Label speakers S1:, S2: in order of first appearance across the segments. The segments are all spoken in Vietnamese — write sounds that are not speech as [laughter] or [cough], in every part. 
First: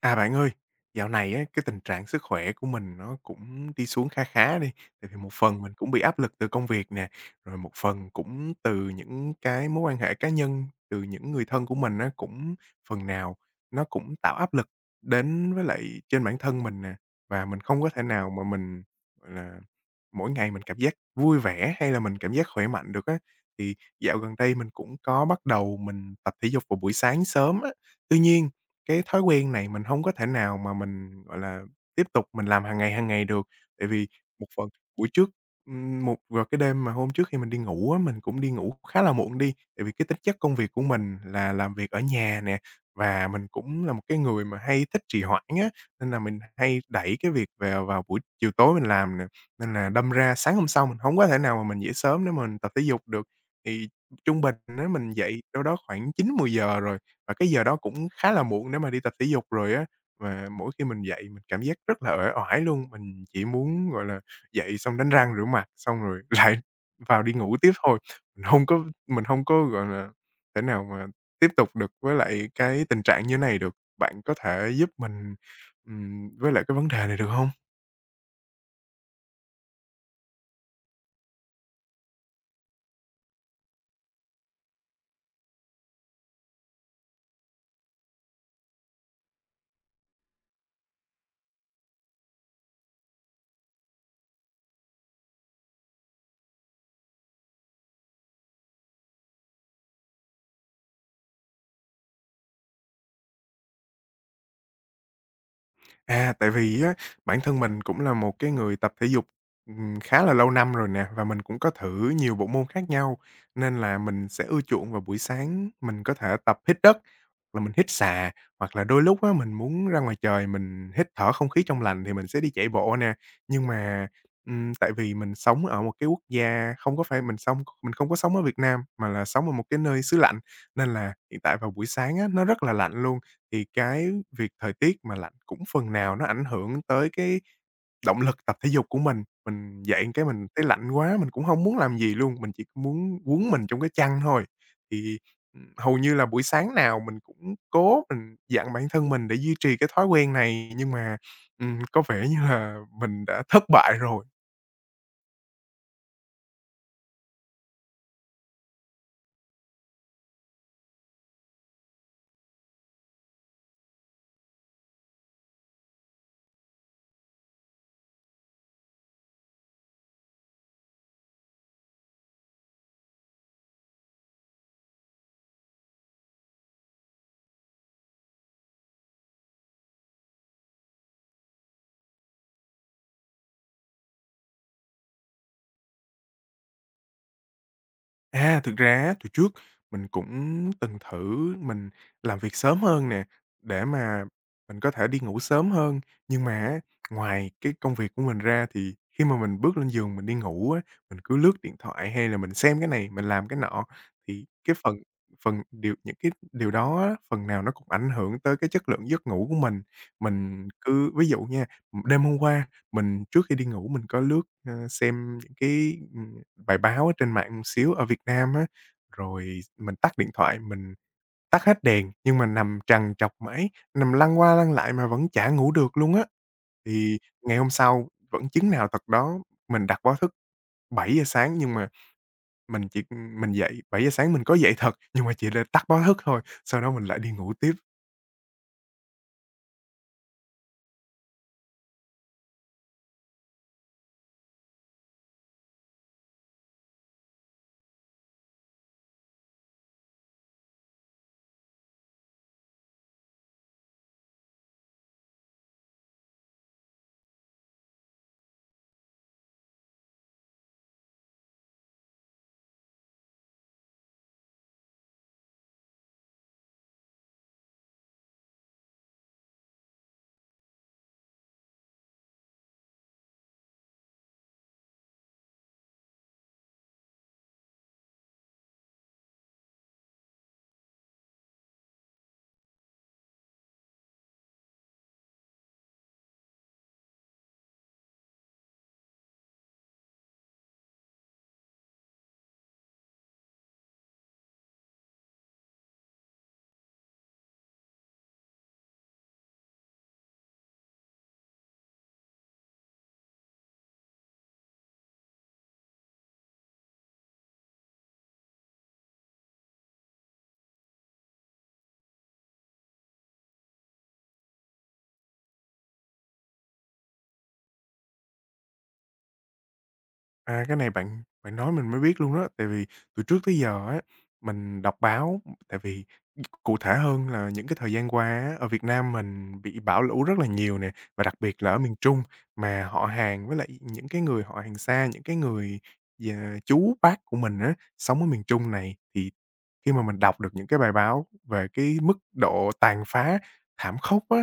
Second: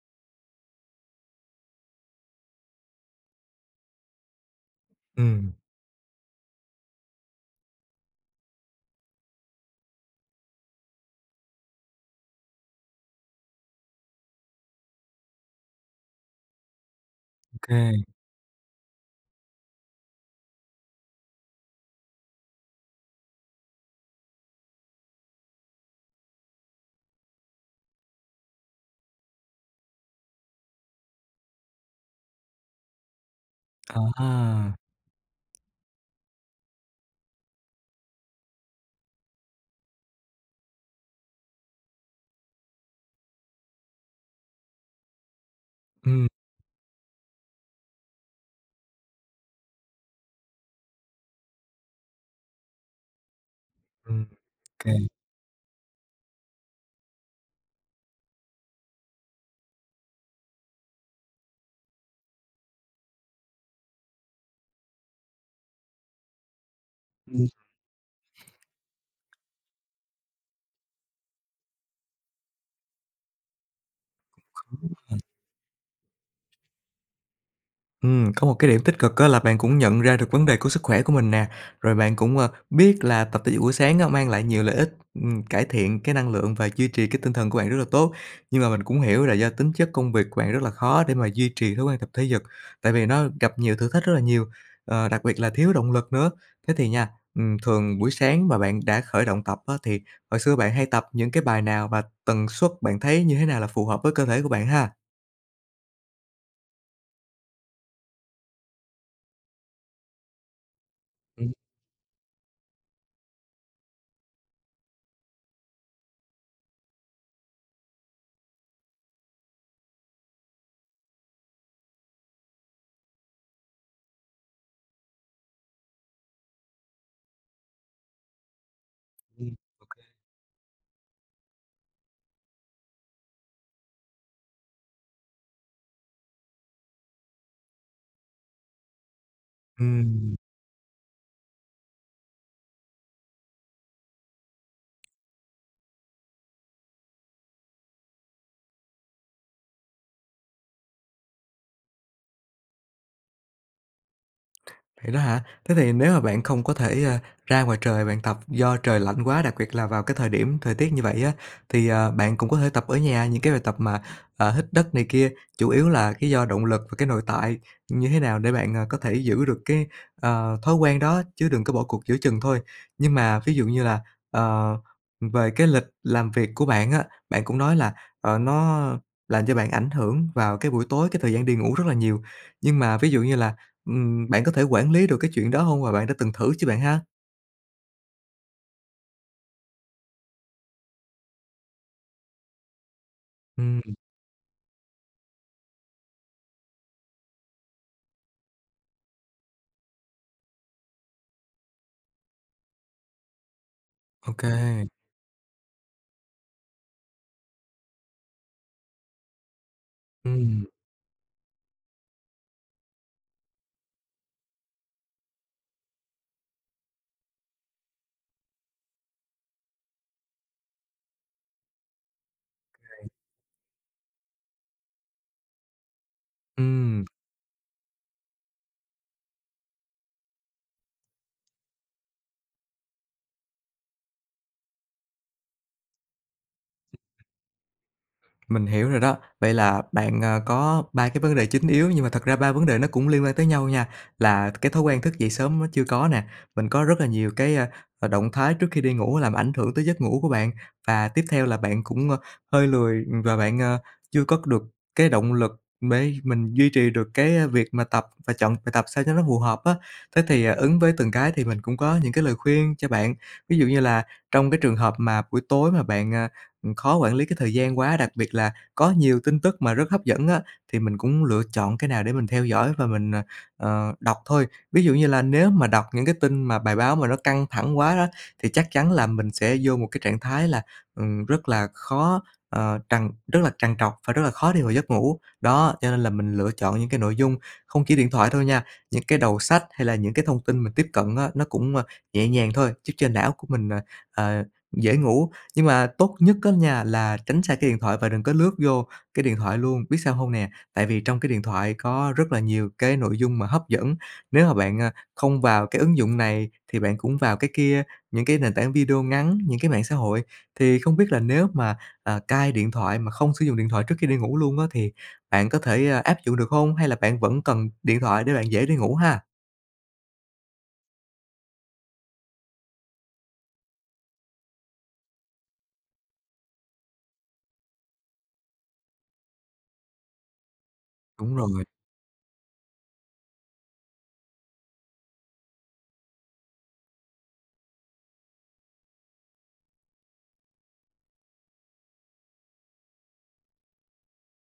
S1: À, bạn ơi, dạo này á, cái tình trạng sức khỏe của mình nó cũng đi xuống khá khá đi, tại vì một
S2: Ừm,
S1: phần mình cũng bị áp lực từ công việc nè, rồi một phần cũng từ những cái mối quan hệ cá nhân, từ những người thân của mình á, cũng phần nào nó cũng tạo áp lực đến với lại trên bản thân mình nè. Và
S2: ô
S1: mình không có thể
S2: kê.
S1: nào mà mình, gọi là, mỗi ngày mình cảm giác vui vẻ hay là mình cảm giác khỏe mạnh được á. Thì dạo gần đây mình cũng có bắt đầu mình tập thể dục vào buổi sáng sớm á, tuy nhiên cái thói quen này mình hông có thể nào mà mình, gọi là, tiếp tục mình làm hàng ngày được, tại
S2: À
S1: vì một phần
S2: ha.
S1: buổi trước, vào cái đêm mà hôm trước khi mình đi ngủ á, mình cũng đi ngủ khá là muộn đi, tại vì cái tính chất công việc của mình là làm việc ở nhà nè, và mình cũng là một cái người mà hay thích trì hoãn á, nên là
S2: Ừm,
S1: mình hay đẩy cái việc vào vào buổi chiều tối mình làm nè, nên là đâm ra sáng hôm sau mình hổng có thể nào mà mình dậy sớm để mà mình tập thể dục được. Thì
S2: ô
S1: trung bình á,
S2: kê.
S1: mình dậy đâu đó khoảng 9, 10 giờ rồi. Và cái giờ đó cũng khá là muộn để mà đi tập thể dục rồi á, và mỗi khi mình dậy mình cảm giác rất là uể oải luôn, mình chỉ muốn, gọi là, dậy xong đánh răng rửa mặt, xong rồi [laughs] lại vào đi
S2: Ừm,
S1: ngủ tiếp thôi. Mình không có, gọi là, thể nào mà tiếp tục được với lại cái tình trạng như này được. Bạn có thể giúp mình, với lại cái vấn đề này được không?
S2: Có một cái điểm tích cực á là bạn cũng nhận ra được vấn đề của sức khỏe của mình nè, rồi bạn cũng biết là tập thể dục buổi sáng á mang lại nhiều lợi ích cải thiện cái năng lượng và duy trì cái tinh thần của bạn rất là tốt. Nhưng mà mình cũng hiểu là do tính chất công việc của bạn rất là khó để mà duy trì thói quen tập thể dục, tại vì nó gặp nhiều thử thách rất là nhiều, đặc biệt là thiếu động lực nữa. Thế thì nha, thường buổi sáng mà bạn đã khởi động tập á thì hồi xưa bạn hay tập những cái bài nào và tần suất bạn thấy như thế nào là phù hợp với cơ thể của bạn ha?
S1: À, tại vì á, bản thân mình cũng là một cái người tập thể dục, khá là lâu năm rồi nè, và mình
S2: Ừm,
S1: cũng có thử nhiều bộ môn khác nhau, nên là mình sẽ ưa chuộng vào buổi sáng mình có thể tập hít đất, là mình hít xà, hoặc là đôi lúc á, mình muốn ra ngoài trời mình hít thở không khí trong lành thì mình sẽ đi chạy bộ nè. Nhưng mà, tại vì mình sống ở một cái quốc gia không có phải mình không có sống ở Việt Nam, mà là sống ở
S2: ừm.
S1: một cái nơi xứ lạnh, nên là hiện tại vào buổi sáng á, nó rất là lạnh luôn thì cái việc thời tiết mà lạnh cũng phần nào nó ảnh hưởng tới cái động lực tập thể dục của mình. Mình dậy cái mình thấy lạnh quá, mình cũng không muốn làm gì luôn, mình chỉ muốn quấn mình trong cái chăn thôi. Thì, hầu như là buổi sáng nào mình cũng cố mình dặn bản thân mình để duy trì cái thói quen này, nhưng mà, có vẻ như là mình đã thất bại rồi.
S2: Vậy đó hả? Thế thì nếu mà bạn không có thể ra ngoài trời bạn tập do trời lạnh quá, đặc biệt là vào cái thời điểm thời tiết như vậy á, thì bạn cũng có thể tập ở nhà những cái bài tập mà hít đất này kia, chủ yếu là cái do động lực và cái nội tại như thế nào để bạn có thể giữ được cái thói quen đó chứ đừng có bỏ cuộc giữa chừng thôi. Nhưng mà ví dụ như là, ờ, về cái lịch làm việc của bạn á, bạn cũng nói là nó làm cho bạn ảnh hưởng vào cái buổi tối, cái thời gian đi ngủ rất là nhiều. Nhưng mà ví dụ như là bạn có thể quản lý được cái chuyện đó hông và bạn đã từng thử chưa bạn ha?
S1: À, thực ra á, từ trước mình cũng từng thử mình làm việc sớm hơn nè,
S2: Ừm,
S1: để mà mình có thể đi ngủ sớm hơn. Nhưng mà á, ngoài cái công việc của mình ra thì khi mà mình bước lên giường mình đi ngủ á, mình cứ lướt điện thoại hay là mình xem cái này, mình làm cái nọ,
S2: ô
S1: thì
S2: kê.
S1: cái phần phần điều những cái điều đó á, phần nào nó cũng ảnh hưởng tới cái chất lượng giấc ngủ của mình.
S2: Ừm,
S1: Mình cứ ví dụ nha, đêm hôm qua mình trước khi đi ngủ mình có lướt, ơ, xem những cái, bài báo ở trên mạng một xíu ở Việt Nam á, rồi mình tắt điện thoại, mình tắt hết đèn, nhưng mà nằm trằn trọc mãi, nằm lăn qua lăn lại mà vẫn chả ngủ được luôn á.
S2: ừm.
S1: Thì ngày hôm sau vẫn chứng nào tật đó, mình đặt báo thức 7 giờ sáng nhưng mà mình chỉ mình dậy 7 giờ sáng mình có dậy thật, nhưng mà chỉ để tắt báo thức thôi, sau đó mình lại đi ngủ tiếp.
S2: Mình hiểu rồi đó. Vậy là bạn có 3 cái vấn đề chính yếu, nhưng mà thật ra 3 vấn đề nó cũng liên quan tới nhau nha, là cái thói quen thức dậy sớm nó chưa có nè, mình có rất là nhiều cái động thái trước khi đi ngủ làm ảnh hưởng tới giấc ngủ của bạn, và tiếp theo là bạn cũng hơi lười và bạn chưa có được cái động lực để mình duy trì được cái việc mà tập và chọn bài tập sao cho nó phù hợp á. Thế thì ứng với từng cái thì mình cũng có những cái lời khuyên cho bạn. Ví dụ như là trong cái trường hợp mà buổi tối mà bạn khó quản lý cái thời gian quá, đặc biệt là có nhiều tin tức mà rất hấp dẫn á, thì mình cũng lựa chọn cái nào để mình theo dõi và mình đọc thôi. Ví dụ như là nếu mà đọc những cái tin mà bài báo mà nó căng thẳng quá đó, thì chắc chắn là mình sẽ vô một cái trạng thái là rất là khó, ờ, trằn rất là trằn trọc và rất là khó đi vào giấc ngủ. Đó, cho nên là mình lựa chọn những cái nội dung không chỉ điện thoại thôi nha, những cái đầu sách hay là những cái thông tin mình tiếp cận á, nó cũng nhẹ nhàng thôi, giúp cho não của mìnhờ, dễ ngủ nhưng mà tốt nhất á nha là tránh xa cái điện thoại và đừng có lướt vô cái điện thoại luôn, biết sao hông nè? Tại vì trong cái điện thoại có rất là nhiều cái nội dung mà hấp dẫn, nếu mà bạn không vào cái ứng dụng này thì bạn cũng vào cái kia, những cái nền tảng video ngắn, những cái mạng xã hội. Thì không biết là nếu mà cai điện thoại mà không sử dụng điện thoại trước khi đi ngủ luôn á thì bạn có thể áp dụng được hông? Hay là bạn vẫn cần điện thoại để bạn dễ đi ngủ ha?
S1: À, cái này bạn bạn nói mình mới biết luôn đó, tại vì từ trước tới giờ á, mình đọc báo tại vì cụ thể hơn là những cái thời gian qua á, ở Việt Nam mình bị bão lũ rất là nhiều nè, và
S2: Đúng
S1: đặc biệt
S2: rồi,
S1: là ở miền Trung, mà họ hàng với lại những cái người họ hàng xa, những cái người già chú, bác của mình á, sống ở miền Trung này, thì khi mà mình đọc được những cái bài báo về cái mức độ tàn phá thảm khốc á,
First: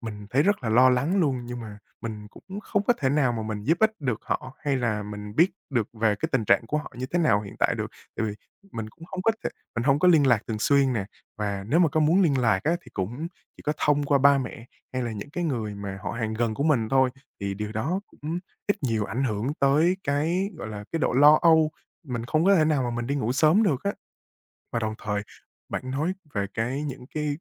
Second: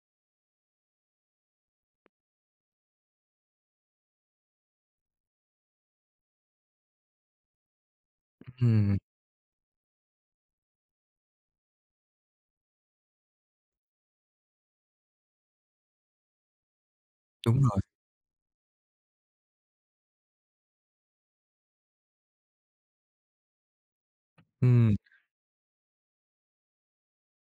S1: mình thấy rất là lo lắng luôn. Nhưng mà mình cũng không có thể nào mà mình giúp ích được họ, hay là mình biết được về cái tình trạng của họ như thế nào hiện tại được, tại vì
S2: ừm,
S1: mình không có liên lạc thường xuyên nè. Và nếu mà có muốn liên lạc á, thì cũng chỉ có thông qua ba mẹ hay là những cái người mà họ hàng gần của mình thôi, thì
S2: đúng
S1: điều
S2: rồi,
S1: đó cũng ít nhiều ảnh hưởng tới cái, gọi là, cái độ lo âu, mình không có thể nào mà mình đi ngủ sớm được á. Và đồng
S2: ừm,
S1: thời bạn nói về những cái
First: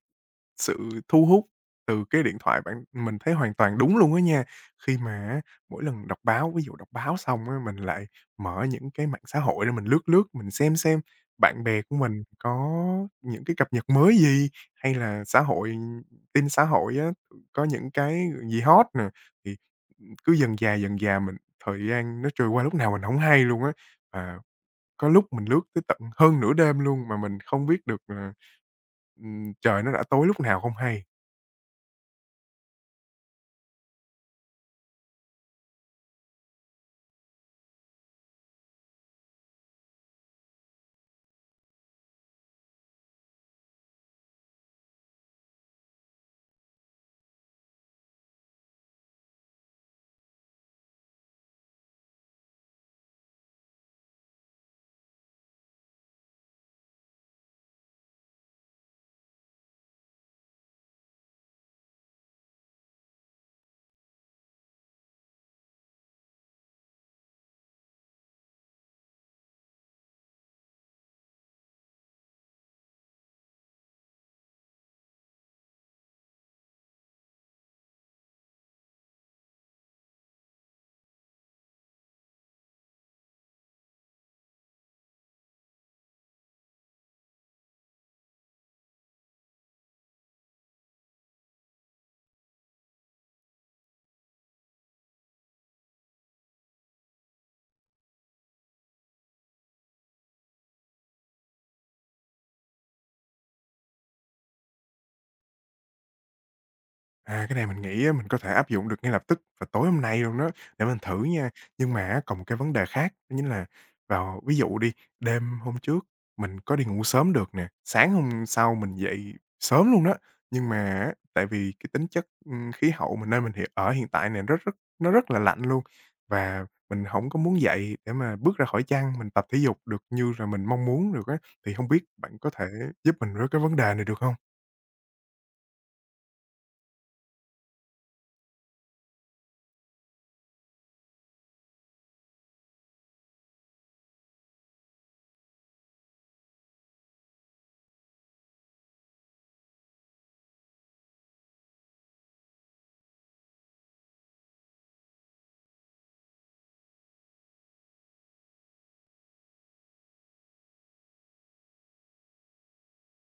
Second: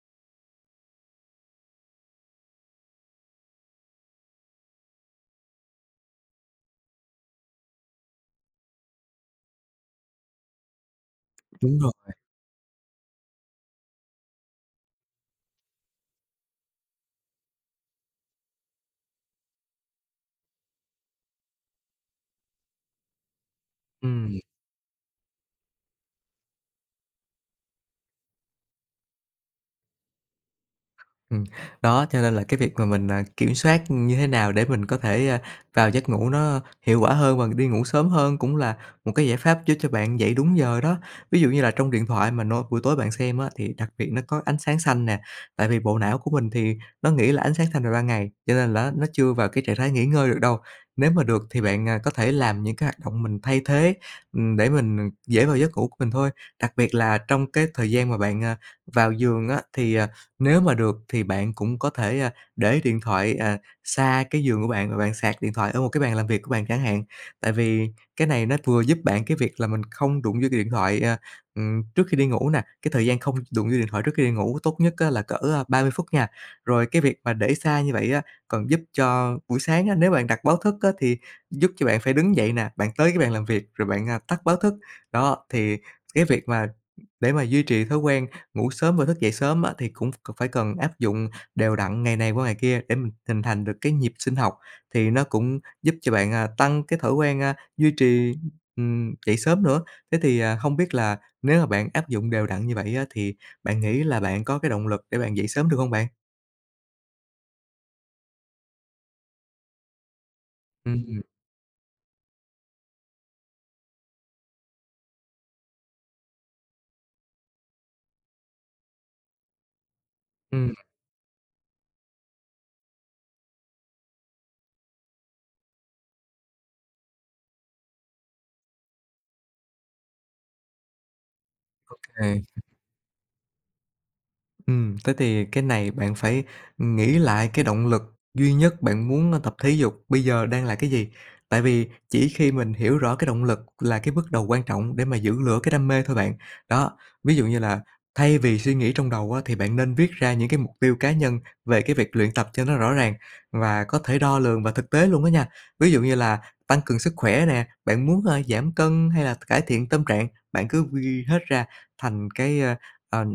S1: sự thu hút từ cái điện thoại bạn mình thấy hoàn toàn đúng luôn á nha. Khi mà á, mỗi lần đọc báo, ví dụ đọc báo xong á, mình lại mở những cái mạng xã hội để mình lướt lướt, mình xem bạn
S2: đúng
S1: bè
S2: rồi,
S1: của mình có những cái cập nhật mới gì, hay là xã hội tin xã hội á, có những cái gì hot nè, thì cứ dần dà thời gian nó trôi qua lúc nào mình không hay luôn á.
S2: ừm.
S1: Và có lúc mình lướt tới tận hơn nửa đêm luôn mà mình không biết được là, trời nó đã tối lúc nào không hay.
S2: Ừm, đó, cho nên là cái việc mà mình kiểm soát như thế nào để mình có thể vào giấc ngủ nó hiệu quả hơn và đi ngủ sớm hơn cũng là một cái giải pháp giúp cho bạn dậy đúng giờ đó. Ví dụ như là trong điện thoại mà nó buổi tối bạn xem á, thì đặc biệt nó có ánh sáng xanh nè, tại vì bộ não của mình thì nó nghĩ là ánh sáng xanh là ban ngày, cho nên là nó chưa vào cái trạng thái nghỉ ngơi được đâu. Nếu mà được thì bạn có thể làm những cái hoạt động mình thay thế để mình dễ vào giấc ngủ của mình thôi. Đặc biệt là trong cái thời gian mà bạn vào giường á, thì nếu mà được thì bạn cũng có thể để điện thoại xa cái giường của bạn và bạn sạc điện thoại ở một cái bàn làm việc của bạn chẳng hạn. Tại vì cái này nó vừa giúp bạn cái việc là mình không đụng vô cái điện thoại trước khi đi ngủ nè, cái thời gian không đụng vô điện thoại trước khi đi ngủ tốt nhất á là cỡ 30 phút nha. Rồi cái việc mà để xa như vậy á, còn giúp cho buổi sáng á, nếu bạn đặt báo thức á, thì giúp cho bạn phải đứng dậy nè, bạn tới cái bàn làm việc rồi bạn tắt báo thức. Đó, thì cái việc mà để mà duy trì thói quen ngủ sớm và thức dậy sớm á, thì cũng phải cần áp dụng đều đặn ngày này qua ngày kia để mình hình thành được cái nhịp sinh học, thì nó cũng giúp cho bạn tăng cái thói quen duy trì dậy sớm nữa. Thế thì không biết là nếu mà bạn áp dụng đều đặn như vậy á, thì bạn nghĩ là bạn có cái động lực để bạn dậy sớm được không bạn?
S1: À, cái này mình nghĩ á, mình có thể áp dụng được ngay lập tức và tối hôm nay luôn đó, để mình
S2: Ừm,
S1: thử nha. Nhưng mà á, còn một cái vấn đề khác, đó chính là vào ví dụ đi, đêm hôm trước mình có đi ngủ sớm được nè, sáng hôm sau mình dậy sớm luôn đó. Nhưng
S2: ừm,
S1: mà á, tại vì cái tính chất, khí hậu mà nơi mình hiện ở hiện tại này rất rất nó rất là lạnh luôn, và mình không có muốn dậy để mà bước ra khỏi chăn, mình tập thể dục được như là mình mong muốn được á. Thì không biết bạn
S2: OK.
S1: có thể giúp mình với cái vấn đề này được không?
S2: Thế thì cái này bạn phải nghĩ lại cái động lực duy nhất bạn muốn tập thể dục bây giờ đang là cái gì. Tại vì chỉ khi mình hiểu rõ cái động lực là cái bước đầu quan trọng để mà giữ lửa cái đam mê thôi bạn. Đó, ví dụ như là thay vì suy nghĩ trong đầu á, thì bạn nên viết ra những cái mục tiêu cá nhân về cái việc luyện tập cho nó rõ ràng và có thể đo lường và thực tế luôn đó nha. Ví dụ như là tăng cường sức khỏe nè, bạn muốn giảm cân hay là cải thiện tâm trạng, bạn cứ ghi hết ra thành cái, ơ, ờ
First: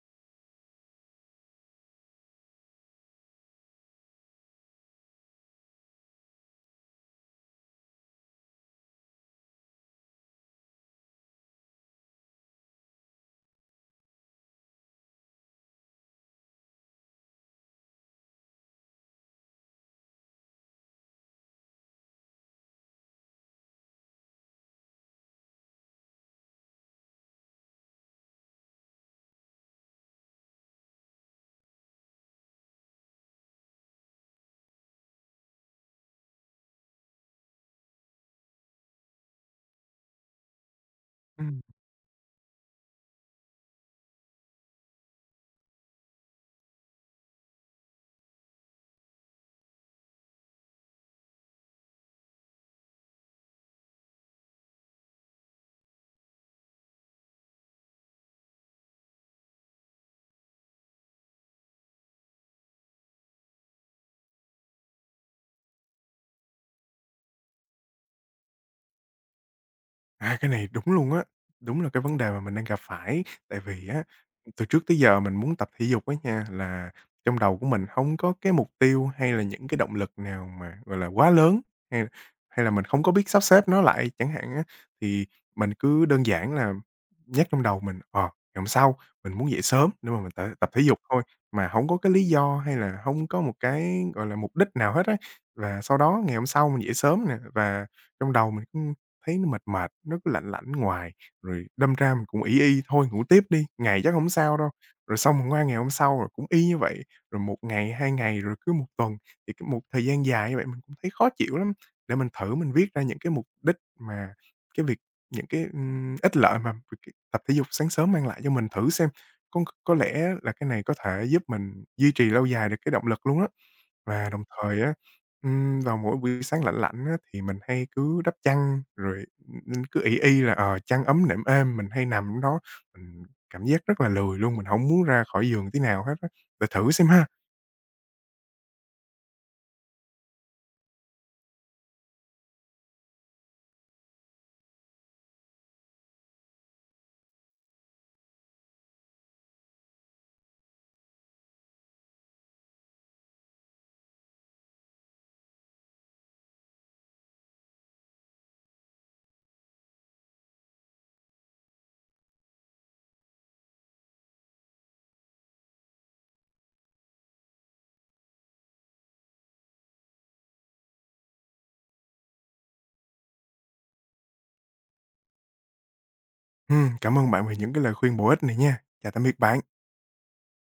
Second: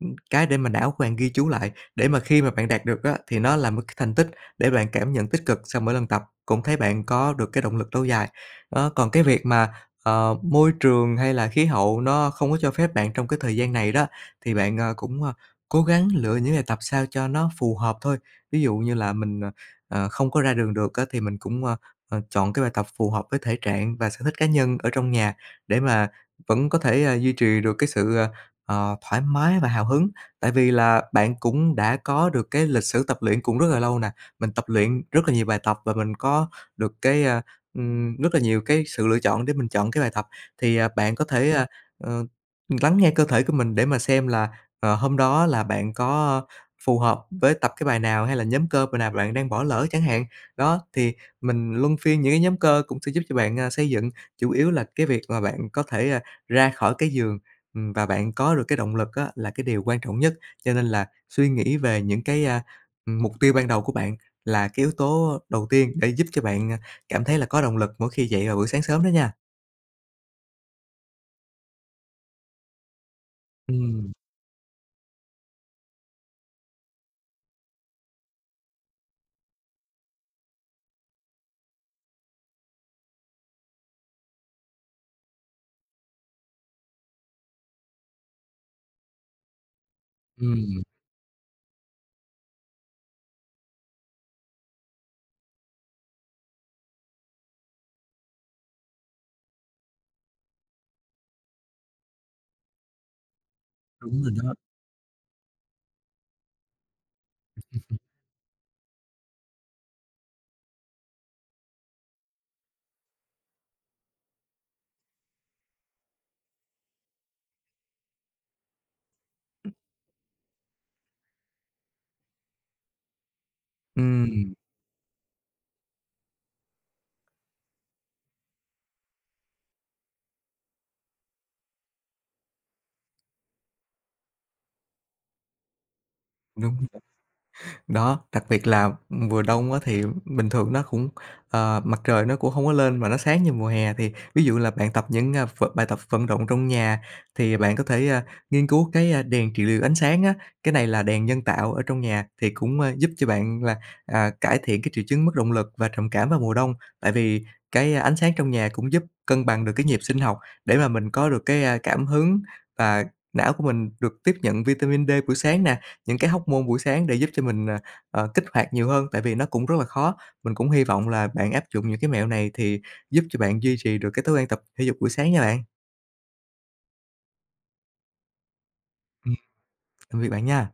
S2: Cái để mà não của bạn ghi chú lại, để mà khi mà bạn đạt được á, thì nó là một cái thành tích để bạn cảm nhận tích cực sau mỗi lần tập, cũng thấy bạn có được cái động lực lâu dài. Đó, còn cái việc mà môi trường hay là khí hậu nó không có cho phép bạn trong cái thời gian này đó, thì bạn cố gắng lựa những bài tập sao cho nó phù hợp thôi. Ví dụ như là mình không có ra đường được á, thì mình cũng chọn cái bài tập phù hợp với thể trạng và sở thích cá nhân ở trong nhà để mà vẫn có thể duy trì được cái sự thoải mái và hào hứng, tại vì là bạn cũng đã có được cái lịch sử tập luyện cũng rất là lâu nè, mình tập luyện rất là nhiều bài tập và mình có được cái rất là nhiều cái sự lựa chọn để mình chọn cái bài tập. Thì bạn có thể
S1: Ừm.
S2: ờ, lắng nghe cơ thể của mình để mà xem là hôm đó là bạn có phù hợp với tập cái bài nào hay là nhóm cơ bài nào bạn đang bỏ lỡ chẳng hạn. Đó, thì mình luân phiên những cái nhóm cơ cũng sẽ giúp cho bạn xây dựng chủ yếu là cái việc mà bạn có thể ra khỏi cái giường và bạn có được cái động lực á là cái điều quan trọng nhất, cho nên là suy nghĩ về những cái mục tiêu ban đầu của bạn là cái yếu tố đầu tiên để giúp cho bạn cảm thấy là có động lực mỗi khi dậy vào buổi sáng sớm đó nha.
S1: À, cái này đúng luôn á, đúng là cái vấn đề mà mình đang gặp phải. Tại vì á,
S2: Ừm,
S1: từ trước tới giờ mình muốn tập thể dục á nha, là trong đầu của mình không có cái mục tiêu hay là những cái động lực nào mà, gọi là, quá lớn, hay hay là mình không có biết sắp xếp nó lại chẳng hạn á. Thì mình cứ đơn giản là nhắc trong đầu mình, ờ, ngày hôm sau mình muốn dậy sớm để mà mình tập tập
S2: ừm,
S1: thể dục thôi, mà không có cái lý do hay là không có một cái, gọi là, mục đích nào hết á. Và sau đó ngày hôm sau mình dậy sớm nè, và trong đầu mình thấy nó mệt mệt, nó cứ lạnh lạnh ngoài, rồi đâm ra mình cũng ỷ y "Thôi ngủ tiếp đi, ngày chắc
S2: đúng
S1: hổng
S2: rồi đó.
S1: sao đâu." Rồi xong rồi qua ngày hôm sau rồi cũng y như vậy, rồi một ngày, 2 ngày, rồi cứ một tuần, thì cái một thời gian dài như vậy mình cũng thấy khó chịu lắm. Để mình thử mình viết ra những cái mục đích mà cái việc những cái, ích lợi mà việc cái tập thể dục sáng sớm mang lại cho mình thử xem, có lẽ là cái này có thể giúp mình duy trì lâu dài được cái động lực luôn á. Và đồng
S2: Ừm,
S1: thời á, vào mỗi buổi sáng lạnh lạnh á, thì mình hay cứ đắp chăn rồi, cứ ỷ y là, ờ, chăn ấm nệm êm, mình hay nằm đó, mình cảm giác rất là lười luôn, mình không muốn ra khỏi giường tí nào hết á. Bạn
S2: đúng.
S1: thử xem ha.
S2: Đó, đặc biệt là mùa đông á thì bình thường nó cũng mặt trời nó cũng không có lên mà nó sáng như mùa hè, thì ví dụ là bạn tập những, a, v bài tập vận động trong nhà thì bạn có thể nghiên cứu cái đèn trị liệu ánh sáng á. Cái này là đèn nhân tạo ở trong nhà thì cũng giúp cho bạn là cải thiện cái triệu chứng mất động lực và trầm cảm vào mùa đông. Tại vì cái ánh sáng trong nhà cũng giúp cân bằng được cái nhịp sinh học để mà mình có được cái cảm hứng và não của mình được tiếp nhận vitamin D buổi sáng nè, những cái hormone buổi sáng để giúp cho mình kích hoạt nhiều hơn, tại vì nó cũng rất là khó. Mình cũng hy vọng là bạn áp dụng những cái mẹo này thì giúp cho bạn duy trì được cái thói quen tập thể dục buổi sáng nha bạn.
S1: Cảm ơn bạn về những cái lời khuyên bổ ích này nha. Chào tạm
S2: Ừm,
S1: biệt bạn.
S2: tạm biệt bạn nha.